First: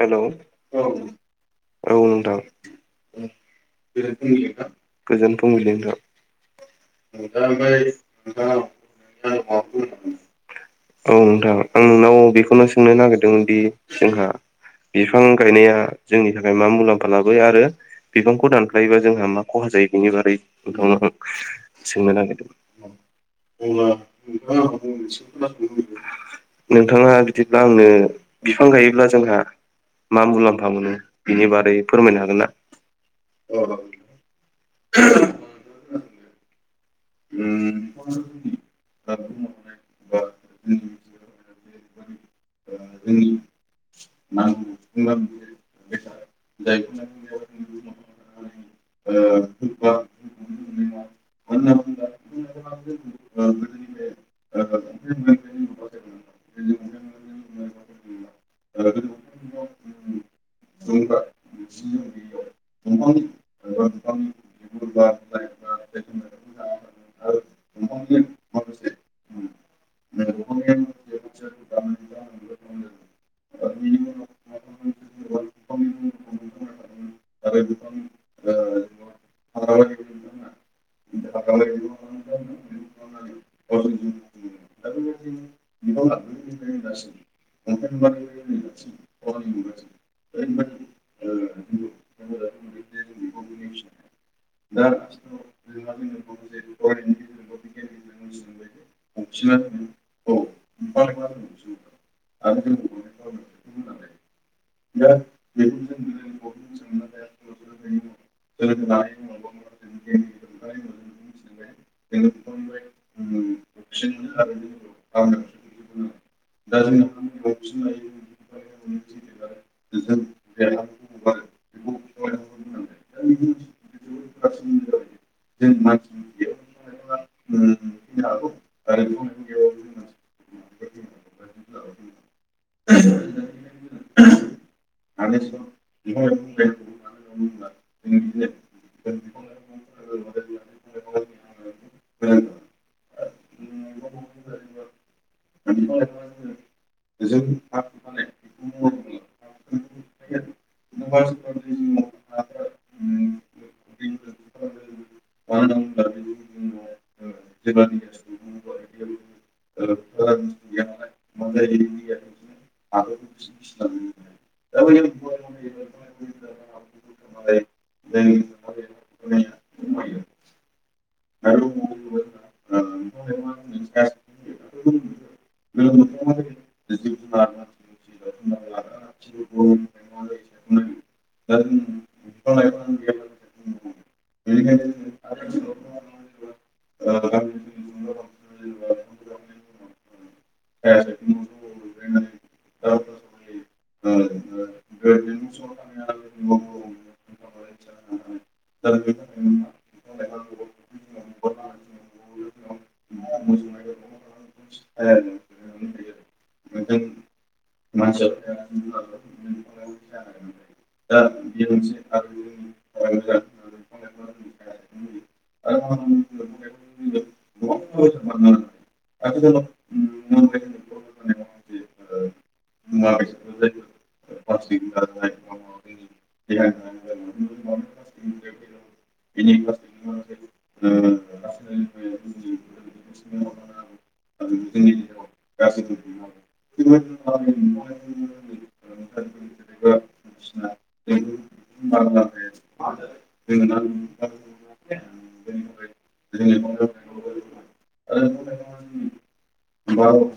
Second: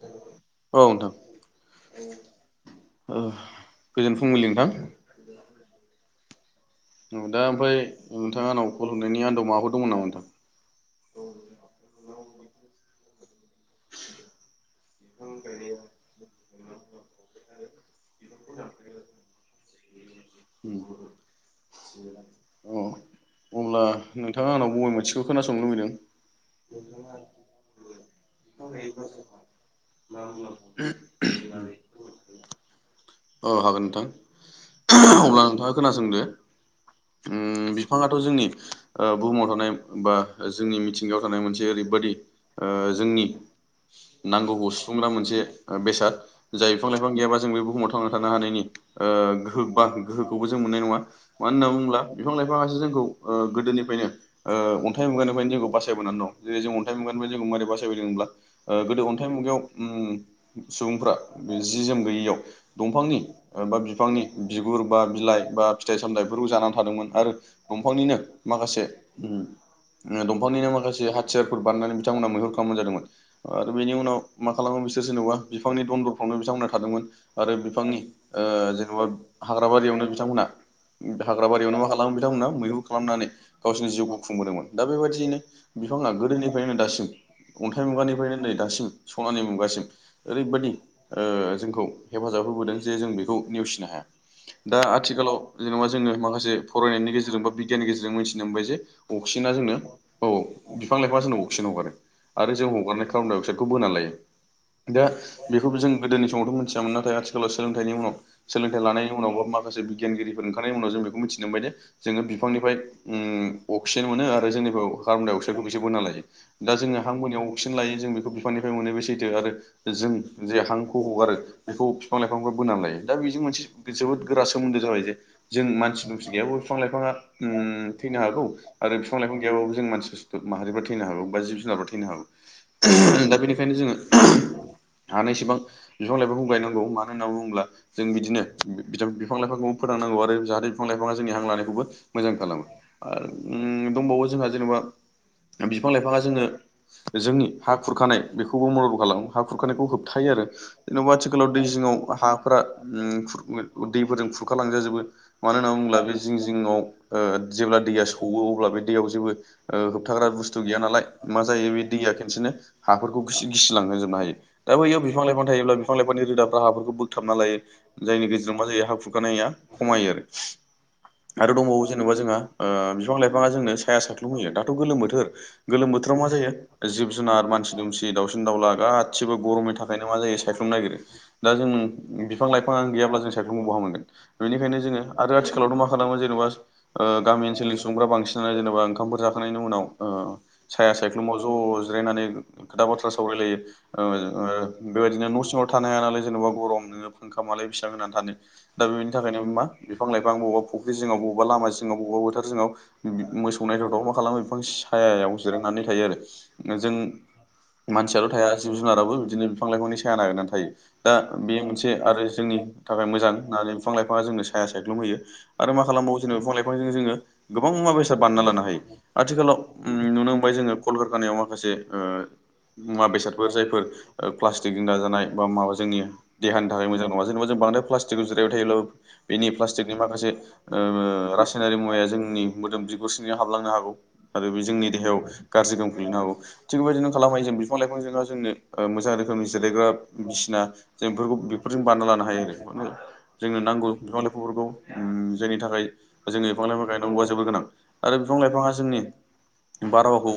Hello औ औ नोंथां ओ गोजोन फुंबिलि नोंथां गोजोन फुंबिलि नोंथां दा ओमफ्राय नोंथां आंनाव कल हरनायनि आन्दाव माबाफोर दंमोन नामा नोंथां औ नोंथां आं नोंनाव बे खौनो सोंनो नागिरदोंमोन दि जोंहा बिफां गायनाया जोंनि थाखाय मा मुलाम्फा लाबोयो आरो बिफांखौ दानफ्लायोबा जोंहा मा खहा जायो बेनि बारै उम नोंथांनाव सोंनो नागिरदों अ अब्ला [unintelligible] नोंथाङा आंनाव बबे मोनसेखौ खोनासंनो लुबैदों? नोंथाङा बिदिब्ला आंनो बिफां गायोब्ला जोंहा मा मुलाम्फा मोनो बिनि बारै फोरमायनो हागोन ना अ हागोन नोंथां अब्ला नोंथाङा खोनासंदो उम बिफाङाथ जोंनि ओ बुहुमाव थानाय बा जोंनि मिथिंगायाव थानाय मोनसे ओरै बेबादि ओ जोंनि नांगौखौ सुफुंग्रा मोनसे ओ बेसाद जाय बिफां लाइफां गैयाबा जों बे बुहुमाव थांना थानो हानायनि ओ गोहो बा गोहोखौबो जों मोननाय नङा मानो होनना बुङोब्ला बिफां लाइफाङासो जों खौ गोदोनिफ्रायनो ओ अन्थाइ मुगानिफ्रायनो जोंखौ बासायबोनानै दं जेरै जों अन्थाइ मुगानिफ्राय जों मोरै बासायबायदोंब्ला गोदो अन्थाइ मुगायाव उम सुबुंफ्रा जि जोम गैयियाव दंफांनि बा बिफांनि बिगुर बा बिलाइ बा फिथाइ सामथाइफोरखौ जानानै थादोंमोन आरो दंफांनिनो माखासे उम दंफांनिनो माखासे हाथियार बारनानै बिथांमोना मैहुर खालामनाय जादोंमोन आरो बेनि उनाव मा खालामो बिसोर जेनबा बिफांनि दनदरफ्रावनो थादोंमोन आरो बिफांनि ओ जेनेबा हाग्राबारियावनो बिथांमोनहा हाग्रा बारियावनो मा खालामो बिथांमोना मैहुर खालामनानै गावसोरनि जिउखौ खुंबोदोंमोन दा बेबायदियैनो बिफाङा गोदोनिफ्रायनो दासिम अन्थाइ मुगानिफ्रायनो नै दासिम सनानि मुगासिम ओरैबायदि ओ जोंखौ हेफाजाब होबोदों जे जों बेखौ नेवसिनो हाया दा आथिखालाव जेनेबा जोङो माखासे फरायनायनि गेजेरजों बा बिगियाननि गेजेरजों मिथिनो मोनबाय जे अक्सिजेन जोंनो औ बिफां लाइफांया जोंनो अक्सिजेन हगारो आरो जों हगारनाय कार्बनडाय अक्साइडखौ बोना लायो दा बेखौबो जों गोदोनि समावथ मोनथि यामोन नाथाय आथिखालाव सोलोंथाइनि उनाव सोलोंथाइ लानायनि उनावाबो माखासे बिगियानगिरिफोर ओंखारनायनि उनाव जों बेखौ मिथिनो मोनबाय दे जोङो बिफांनिफ्राय उम अक्सिजेन मोनो आरो जोंनि कार्बन डाइअक्साइदखौ [unintelligible] बोना लायो दा जोङो हां बोनायाव अक्सिजेन लायो जों बेखौ बिफांनिफ्राय मोनो बे सैथो आरो जों जे हांखौ हगारो बेखौ बिफां लाइफांफोरा बोना लायो दा बेजों मोनसे जोबोद गोरा सोमोन्दो जाबाय जे जों मानसि दुमसि [unintelligible] बिफां लाइफाङा उम थैनो हागौ आरो बिफां लाइफां गैयाबाबो जों मानसि माहारिफ्रा थैनो हागौ बा जिब जुनारफ्रा थैनो हागौ दा बेनिखायनो जोङो हानाय सेबां बिफां लाइफां [unintelligible] मानो होनना बुङोब्ला जों बिदिनो बिफां [unintelligible] [unintelligible] मोजां खालामो आरो उम दंबावो जोंहा जेनेबा बिफां लाइफाङा जोङो जोंनि हा खुरखानाय बेखौबो मदद खालामो हा खुरखानायखौ होबथाय यो आरो जेनबा आगोलाव दै जिङाव हाफोरा दैफोरजों खुरखालांजाजोबो मानो होनना बुङोब्ला बे जि जिंङाव ओ जेब्ला दैया सौवओ अब्ला बे दैयाव जेबो ओ होबथाग्रा बुस्थु गैया नालाय मा जायो बे दैया खेनसेनो हाफोरखौ गिसिलांजोबनो हायो दा आरो बेयाव बिफां लाइफां थायोब्ला बिफां लाइफांनि रोदाफ्रा हाफोरखौ बोगथाबना लायो जायनि गेजेराव मा जायो हा खुखानाया खमायो आरो आरो दंबावो जेनेबा जोंहा बिफां लाइफाङा जोंनो साया साख्लुम होयो दाथ' गोलोम बोथोर गोलोम बोथोर बोथोराव मा जायो जिब जुनार मानसि दुमसि दावउसिन दाउला गासिबो गरमनि थाखायनो मा जायो सायख्लुमनो नागिरो दा जों बिफां लाइफां गैयाब्ला जों सायख्लुमखौ बहा मोनगोन बेनिखायनो जोङो आरो सिलाव दा माखादों ओ गामि ओनसोलनि सुबुंफोरा बांसिनानो जेनेबा ओंखामफोर जाखांनायनायनि उनाव साया सायख्लुमाव ज' अ जिरायनानै खोथा बाथ्रा साव ओ बेबायदिनो सिंआव थानो हाया नालाय जेनेबा गरम नोङ फांखा मालाय बेसेबां होनानै थानो दा बेनि थाखायनो मा बिफां लाइफां [unintelligible] जिङिव बबेबा लामा सिंआव बबेबा बोथोर जाव मोसौनाय मा खालामो बिफां सायाव जिरांनानै थायो। जों मानसियाल' थाया जिब जुनाराबो बिदिनो बिफां लाइफांनि साया नागिरनानै थायो दा बेयो मोनसे आरो जोंनि थाखाय मोजां बिफां लाइफाङा जोंनो साया सायख्लुुम होयो। आरो मा खालामबावो जोंङो बिफां लाइफांजों जोङो गोबां मुवा बेसाद बानायना लानो हायो आथिखालाव उम नुनो मोनबाय जोंङो कलकारकानायाव माखसे ओ मुवा बेसादफोर जायफोर ओ जोंनि नाजानाय बा माबा जोंनि देहानि थाखाय मोजां नङा जेनेबा जों बांद्राय प्लासटिकआव जिरायबाय थायोब्लाबो बेनि प्लास्टिकनि माखासे ओ रासायनारि मुवाया जोंनि मोदोम बिगुरसिङाव हाबलांनो हागौ आरो बे जोंनि देहायाव हैनो हागौ थिग बेबायदिनो खालाम हायो जों बिफां लाइफां‌ जों ओ रोखोमनि जिरायग्रा बिसिना जों बेफोरखौ बेफोरजों बारना लानो हायो आरो। जोंनो नांगौ बिफा लाइफांफोरखौ उम जायनि थाखाय जोंनि बिफां लाइफां गायनांगौआ जोबोर गोनां आरो बिफां लाइफाङा जोंनि बारहावाखौ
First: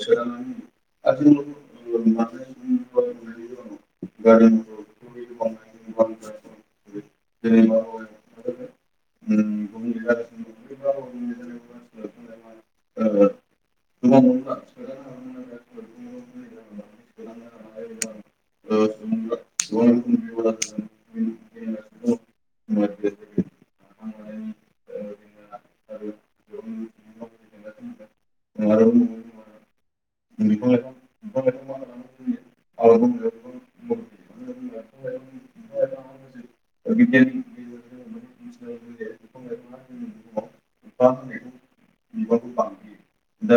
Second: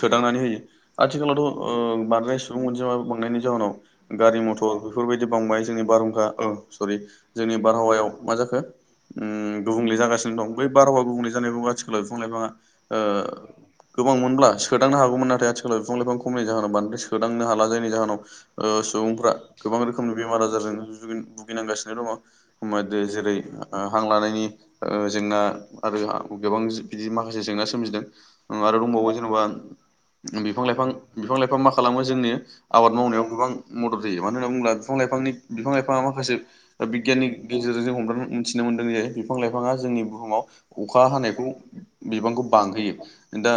सोदांनानै होयो आथिखालावथ' ओ बांद्राय सुबुं अनजिमा थांनायनि जाहोनाव गारि मथर बेफोरबायदि बांबाय जोंनि बारहुंखा सरि जोंनि बारहावायाव मा जाखो? उम गुबुंले जागासिनो दं बै बारहावा गुबुंले जानाय आथिखालाव बिफां लाइफाङा ओ गोबां मोनब्ला सोदांनो हागौमोन नाथाय आथिखालाव बिफां लाइफां खमनि जाहोन बांद्राय सोदांनो हाला नि जाहोनाव ओ सुबुंफ्रा गोबां रोखोमनि बेमार आजारजों भुगिनांगासिनो दङ। जेरै आ हां लानायनि ओ जेंना आरो गोबां बिदि माखासे जेंना सोमजिदों आरो बावो जेनेबा बिफां लाइफां बिफां लाइफां मा खालामो जोंनि आबाद मावनायाव गोबां मदद होयो मानो होनना बुङोब्ला बिफां लाइफांनि बिफां लाइफाङा माखासे बिगियाननि गेजेरजों जों हम मिथिनो मोनदों जे बिफां लाइफाङा जोंनि बुहुमाव अखा हानायखौ बिबांखौ बां बे दा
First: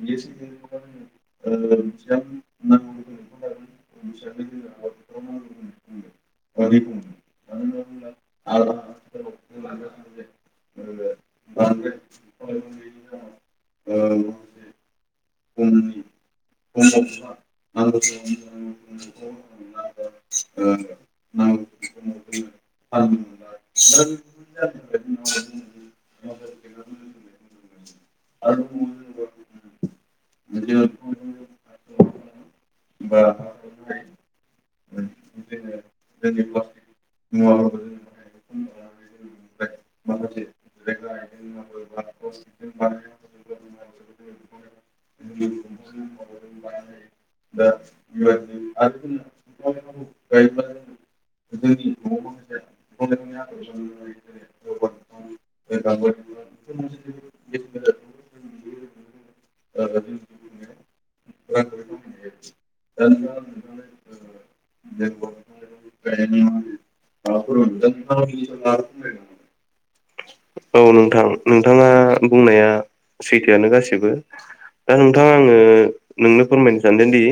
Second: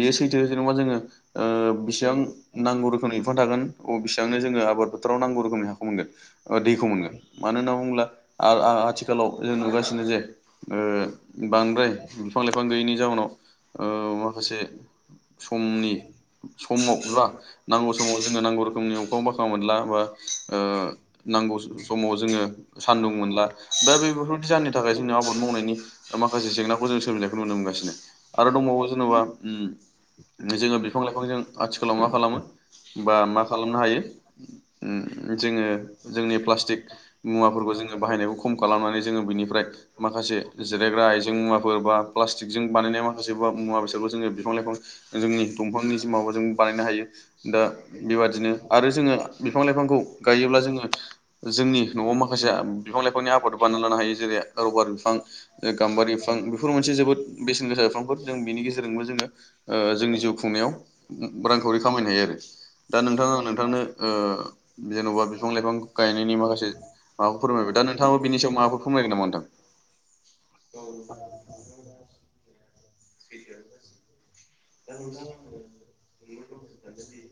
बेयो सैथो जोङो ओ बेसेबां नांगौ रोखोमनि बिफां थागोन बेसेबांनो जोङो आबाद फोथोराव नांगौ रोखोमनि हाखौ मोनगोन ओ दैखौ मोनगोन मानो होनना बुङोब्ला आरो आ आथिखालाव जों नुगासिनो जे ओ बांद्राय बिफां लाइफां गैयैनि जाउनाव ओ माखासे समनि समाव बा नांगौ सम दङ जोंना नांगौ रोखोमनि अखां‌ बाखां मोनला ओ नांगौ समाव जोङो सा दौ मोनला दा बेफोरबायदि जानोनि थाखाय जोंनि आबाद मावनायनि माखासे जेंनाखौ जों सजिनायखौ नुनो मोनगासिनो। आरो दंबावो जेनेबा उम जोङो बिफां लाइफांजों आथिखालाव मा खालामो बा मा खालामनो हायो जोङो जोंनि प्लास्टिक मुवाफोर ज मा बानायनाय माखासे मुवा बेसादबो जोङो बिफां लाइफां जोंनि दंफांनि जि माबा जों बानायनो हायो। दा बेबादिनो आरो जोङो बिफां लाइफांखौ गायोब्ला जोङो जोंनि न'आव मा बिफां लाइफांनि आबाद बानायना लानो हायो जेरै रबार बिफां गाम्बारि बिफां बेफोर मोनसे जोबोद बेसेन गोसा बिफांफोर। जों बिनि गेजेरजोंबो जोङो जोंनि जिउ खुंनायाव रांखावरि खामायनो हायो आरो। दा नोंथाङा नोंथांनो ओ जेन'बा बिफां लाइफां गायनायनि माखासे मा फोरमायबाय दा नोंथाङा बिनि सायाव माफोर फोरमायगोन ना नोंथां? औ नोंथां नोंथाङा बुंनाया सैथोआनो गासिबो। दा नोंथाङा आङो नोंनो फोरमायनो सानदोंदि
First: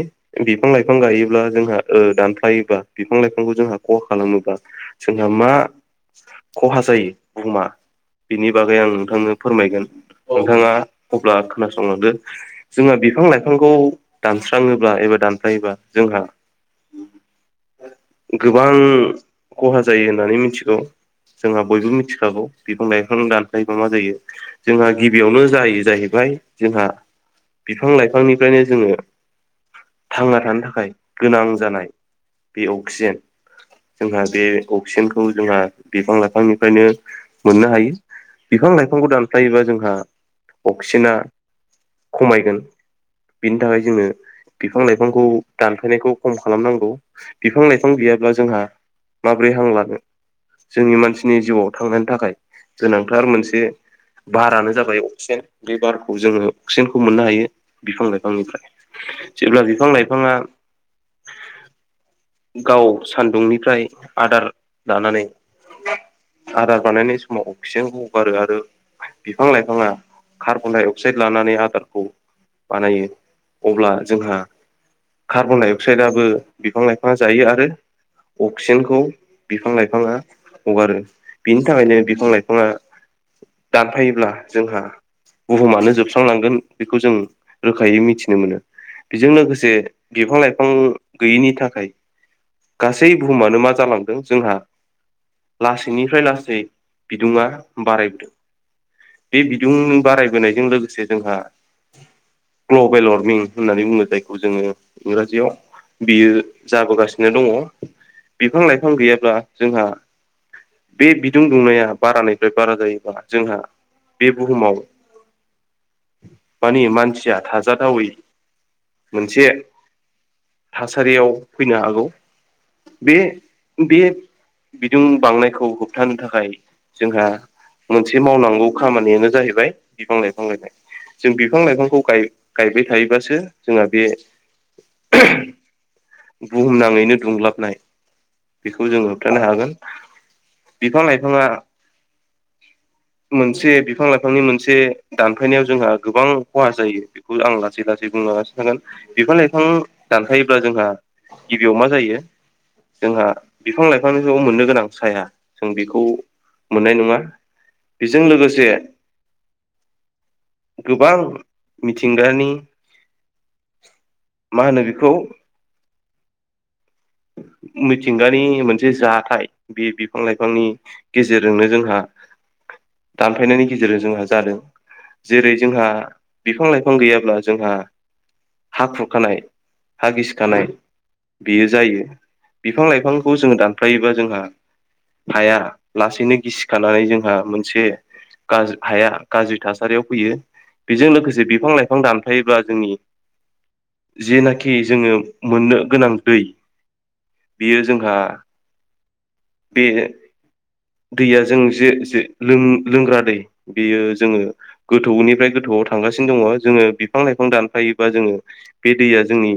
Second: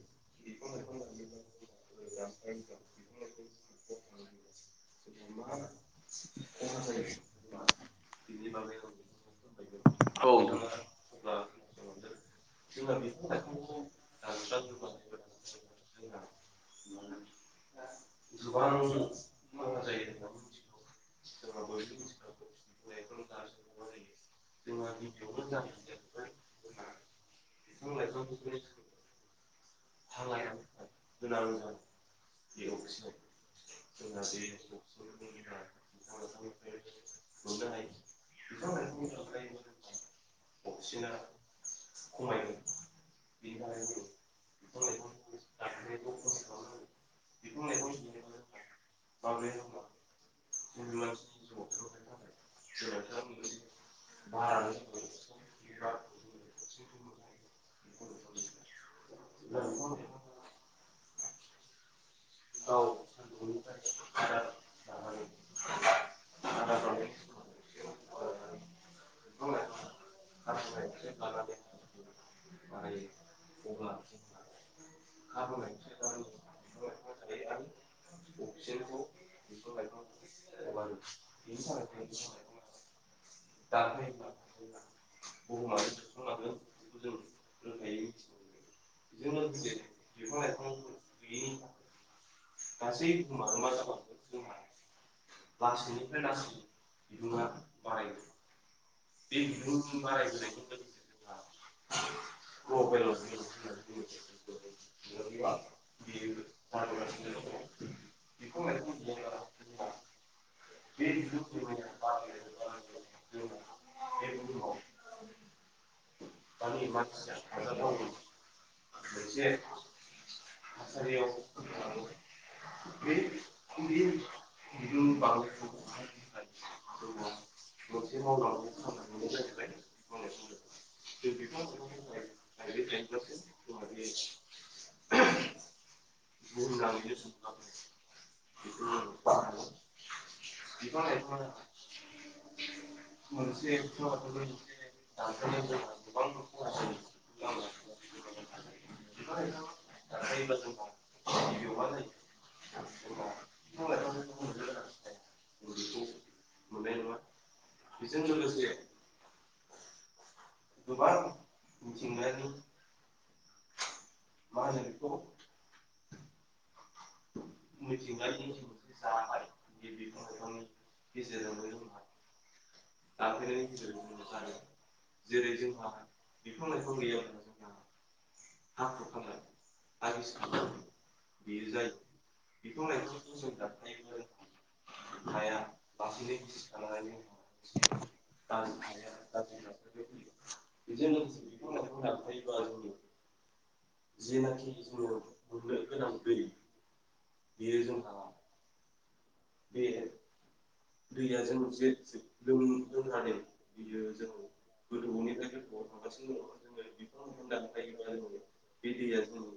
बिफां लाइफां गायोब्ला जोंहा दा योबा बिफां लाइफांखौ जोंहा खहा खालामोबा जोंहा मा खहा जायो बुुहुमा बिनि बागै आं नोंथांनो फोरमायगोन। औ नोंथाङा अब्ला खोनासंलांदो जोंहा बिफां लाइफांखौ दानस्राङोब्ला एबा दानफायोबा जोंहा गोबां खहा जायो होननानै मिथिगौ। जोंहा बयबो मिथिखागौ बिफां लाइफां दानफायोबा मा जायो। जोंहा गिबियावनो जायो जाहैबाय जोंहा बिफां लाइफांनिफ्रायनो जोङो थांना थानो थाखाय गोनां जानाय बे अक्सिजेन जोंहा बे अक्सिजेनखौ जोंहा बिफां लाइफांनिफ्रायनो मोननो हायो। बिफां लाइफांखौ दानफायोबा जोंहा अक्सिजेना खमायगोन। बिनि थाखाय जोङो बिफां लाइफांखौ दानफायनायखौ खम खालामनांगौ बिफां लाइफां गैयाब्ला जोंहा माबोरै हां लानो। जोंनि मानसिनि जिउआव थांनायनि थाखाय गोनांथार मोनसे बारानो जाबाय अक्सिजेन। बे बार जोङो अक्सिजेनखौ मोननो हायो बिफां लाइफांनिफ्राय। जेब्ला बिफां लाइफाङा गाव सान्दुंनिफ्राय आदार दानानै आदार बानायनाय समाव अक्सिजेनखौ हगारो आरो बिफां लाइफाङा कार्बनडाय अकसाइट लानानै आदारखौ बानायो अब्ला जोंहा कार्बन डाइ अक्साइदाबो बिफां लाइफाङा जायो आरो अक्सिजेनखौ बिफां लाइफाङा हगारो। बिनि थाखायनो बिफां लाइफाङा दानफायोब्ला जोंहा बुहुमानो जोबस आंलांगोन बेखौ जों रोखायै मिथिनो मोनो। बेजों लोगोसे बिफां लाइफां गैयैनि थाखाय गासै बुहुमानो मा जालांदों जोंहा लासैनिफ्राय लासै बिदुुंआ बारायबोदों। बे बिदुं बारायबोनायजों लोगोसे जोंहा ग्लबेल वार्मिं होननानै बुङो जायखौ जोङो इंर जियाव बियो जाबोगासिनो दङ। बिफां लाइफां गैयाब्ला जोंहा बे बिदुं दुंनाया बारानिफ्राय बारा जायोब्ला जोंहा बे ए बुहुमाव [inaudible] मानि मानसिया थाजाथावै मोनसे थासारियाव फैनो हागौ। बे बे बिदुं बांनायखौ होबथानो थाखाय जोंहा मोनसे मावनांगौ खामानियानो जाहैबाय बिफां लाइफां गायनाय। जों बिफां लाइफांखौ गाय गायबाय थायोबासो जोंहा बे बुहुमनाङैनो दुंलाबनाय बेखौ जोङो होबथानो हागोन। बिफां लाइफाङा मोनसे बिफां लाइफांनि मोनसे दानफायनायाव जोंहा गोबां खहा जायो बेखौ आं लासै लासै बुंलांगासिनो थागोन। बिफां लाइफां दानफायोब्ला जोंहा गिबियाव मा जायो जोंहा बिफां लाइफांनि ज मोननो गोनां साया जों बेखौ मोननाय नङा बेजों लोगोसे गोबां मिथिंगानि मा होनो बेखौ मिथिंगानि मोनसे जाथाय बे बिफां लाइफांनि गेजेरजोंनो जोंहा दानफायनायनि गेजेरजों जोंहा जादों। जेरै जोंहा बिफां लाइफां गैयाब्ला जोंहा हा खुरखानाय हा गिसिखानाय बेयो जायो बिफां लाइफांखौ जोङो दानफायोबा जोंहा। हाया लासैनो गिसिखानानै जोंहा मोनसे गाज्रि हाया गाज्रि थासारियाव फैयो। बेजों लोगोसे बिफां लाइफां दानफायोबा जोंनि जेनाखि जोङो मोननो गोनां दै बेयो जोंहा बे दैया जों जे जे लोंग्रा दै बेयो जोङो गोथौनिफ्राय गोथौआव थांगासिनो दङ जोङो बिफां लाइफां बिफां दानफायोबा जोङो बे दैया जोंनि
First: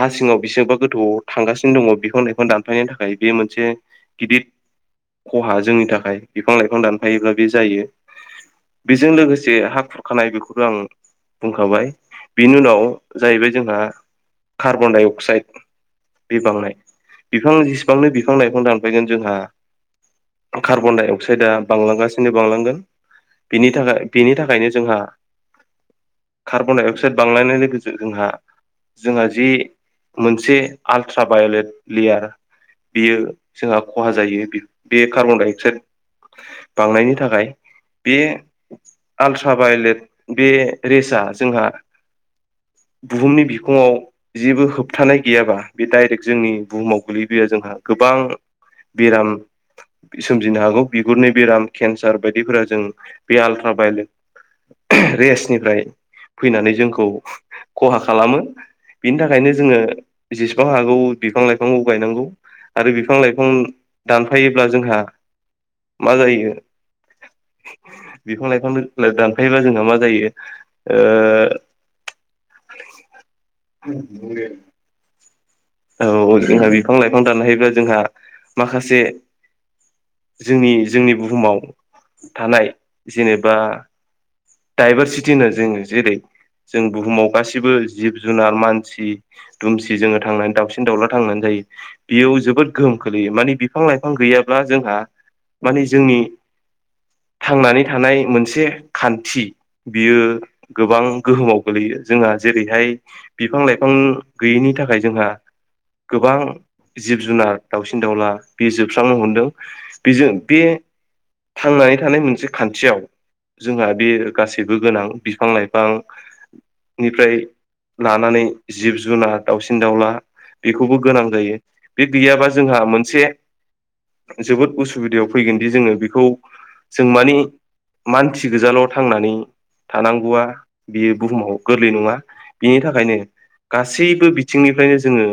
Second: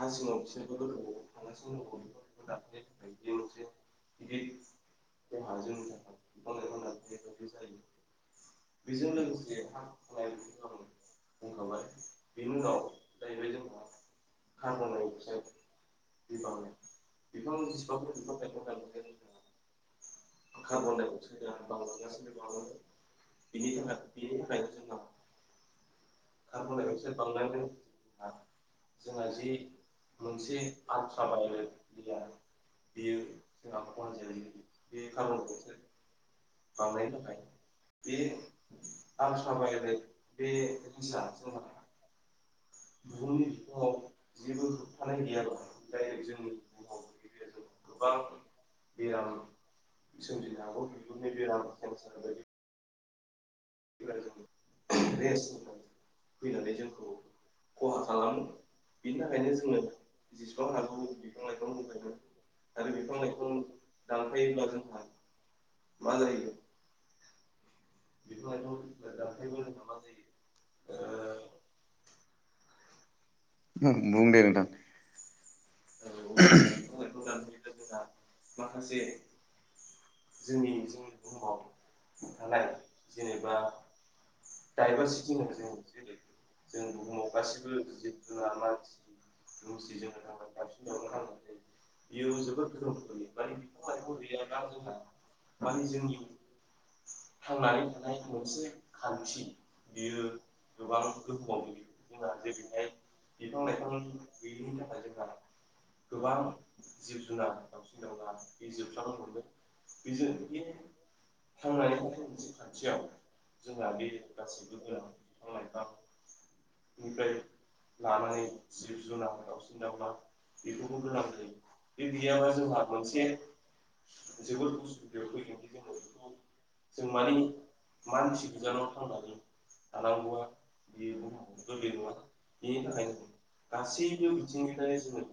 हा सिङाव बेसेबबा गोथौआव थांगासिनो दङ बिफां लाइफां दानफायनायनि थाखाय बे मोनसे गिदिर खहा जोंनि थाखाय बिफां लाइफां दानफायोब्ला बे जायो। बेजों लोगोसे हा खुरखानाय बेखौनो आं बुंखाबाय बेनि उनाव जाहैबाय जोंहा कार्बनडाइ अक्साइड बे बांनाय बिफां जेसेबांनो बिफां लाइफां दान बेजों जोंहा कार्बनडाइन अक्साइदआ बांलांगासिनो बांलांगोन बिनि थाखाय बिनि थाखायनो जोंहा कार्बन डाइ अक्साइद बांलायनायनि जोंहा जोंहा जि मोनसे आल्ट्रा भायलेट लेयार बियो जोंहा खहा जायो बे कार्बनडाइ अक्साइड बांनायनि थाखाय बे आल्ट्रा भायलेट बे रेसआ जोंहा बुहुमनि बिखुङाव जेबो होबथानाय गैयाबा बे डाइरेक्ट जोंनि बुहुमाव गोलैबोया जोंहा गोबां बेराम सोमजिनो हागौ बिगुरनि बेराम केन्सार बायदिफोरा जों बे आल्ट्राभायलेट रेसनिफ्राय फैनानै जोंखौ खहा खालामो बिनि थाखायनो जोङो जेसेबां हागौ बिफां लाइफांखौ गायनांगौ। आरो बिफां लाइफां बिफां दानफायोब्ला जोंहा मा जायो। बिफां लाइफां दानफायोबा जोंहा मा जायोओ [inaudible] बुं दे नोंथां औ औ जोंहा बिफां लाइफां दानफायोब्ला जोंहा माखासे जोंनि जोंनि बुहुमाव थानाय जेनेबा डाइभारसिटि होनो जोङो जेरै जों बुहुमाव गासिबो जिब जुनार मानसि दुमसि जोङो थांनानै बांसिन दाउला थांनानै जायो बेयाव जोबोद गोहोम खोलैयो माने बिफां लाइफां गैयाब्ला जोंहा माने जोंनि थांनानै थानाय मोनसे खान्थि बियो गोबां गोहोमाव गो ग्लैयो जोंहा जेरैहाय बिफां लाइफां गैयैनि थाखाय जोंहा गोबां जिब जुनार दाउसिन दाउला बे जोबस्रांनो हमदों बेजों बे थांनानै थानाय मोनसे खान्थियाव जोंहा बे गासैबो गोनां बिफां लाइफां निफ्राय लानानै जिब जुनार दाउसिन दाउला बेखौबो गोनां जायो बे गैयाबा जोंहा मोनसे जोबोद उसुबिदायाव फैगोनदि जोङो बेखौ जों माने मानसि गोजाल' थांनानै थानांगौआ बियो बुहुमाव गोरलै नङा। बिनि थाखायनो गासैबो बिथिंनिफ्रायनो जोङो